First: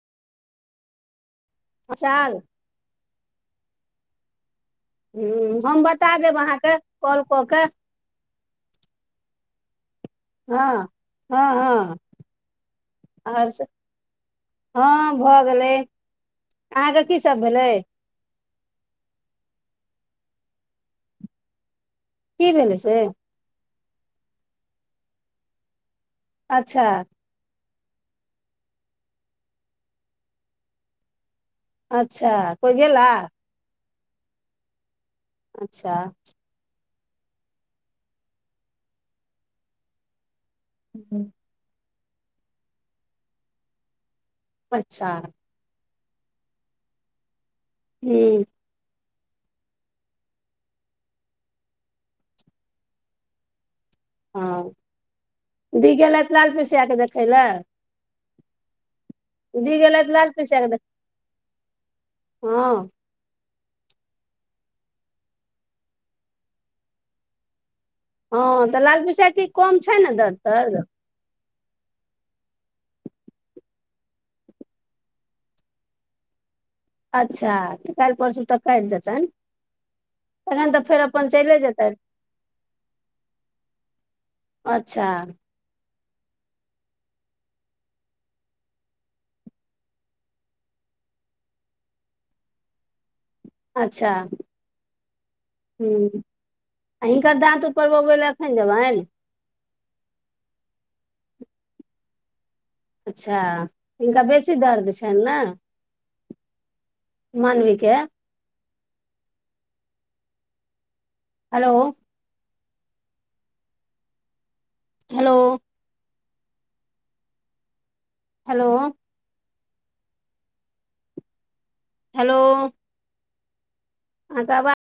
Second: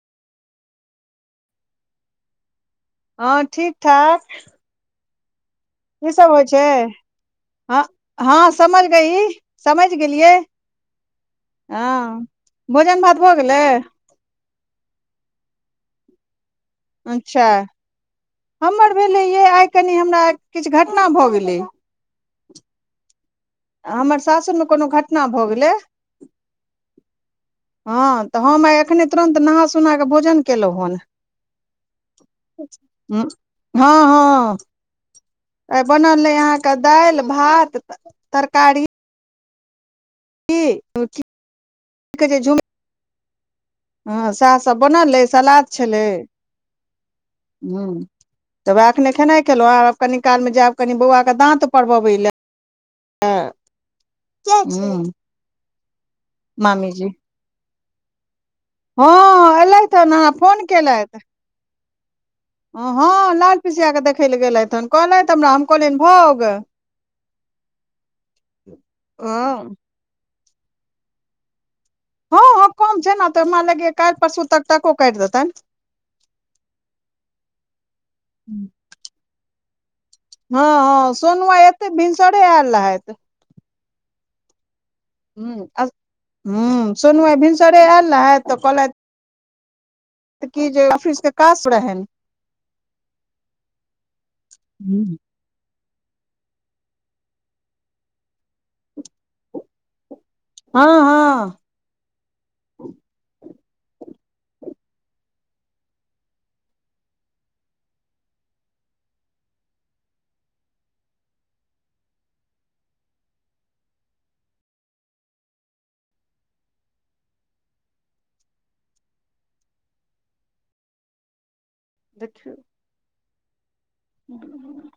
अचाल हँ ठीक ठाक। हम्म हम की बता सब देब होइ छै अहाँके, कॉल कऽ के। हँ हँ बुइझ गेलौ। समझ गेलियै, हँ हँ हँ अँ भोजन भात भऽ आओर गेलै। से- हँ भऽ गेलै। अहाँके की सब अच्छा भेलै हमर भेलैयैं आइ कनि हमरा किछु घटना भऽ गेलै। की भेलै से। हमर सासुरमे कोनो घटना भऽ गेलै। अच्छा हँ त हम आइ एखने तुरन्त नहा-सुना कऽ भोजन केलहुँ हन। अच्छा कोइ गेला [unintelligible] हँ- हँ आइ अच्छा बनल अय अहाँ क दालि,, भात, तरकारी। की हूँ, [unintelligible] [unintelligible] हँ सैह सब अच्छा बनल अय सलाद छलै। हम्म हूँ त वैह अखने खेनाइ खेलहुँए आब कनि कालमे जायब कनि बौआके दाँत उपरवबै लए। हँ हूँ दि गेलथि लाल पिसिया के मामीजी देखै लऽ। हँ दी एलैथ न गेलथि लाल अहाँ पिसिया फोन के देख केलथि। हँ हं-हँऽ लाल पिसिया कऽ देखय लए गेलथि हन, कहलथि हमरा हम कहलियनि भ आउ ग। हँ त लाल पीसिया की हँ कम छै न दर्द-तर्द हँ-हँ कम छैन आब त हमरा लगैय काल्हि परसू तक टाकों काटि देतैन। अच्छा त काल्ह परसू तक काटि देतनि। तखन तऽ फेर हँ-हँ अपन सोनु चलि आय एतै जेतैन भीनसड़े आयल रहैत। अच्छा। हम्म अस हम्म सोनु आय भिनसरे आयल रहैत त कहलैथ तऽ की जे ऑफिस के काँस्व रहैन अच्छा हम्म आ हिनकर दाँत उपरबबै लै एखन जेबनि हँ-हँ अच्छा हिनका बेसी दर्द छनि ने मानवि के अलो हेलो हेलो देखियौ हेलोऽ अहांके आवा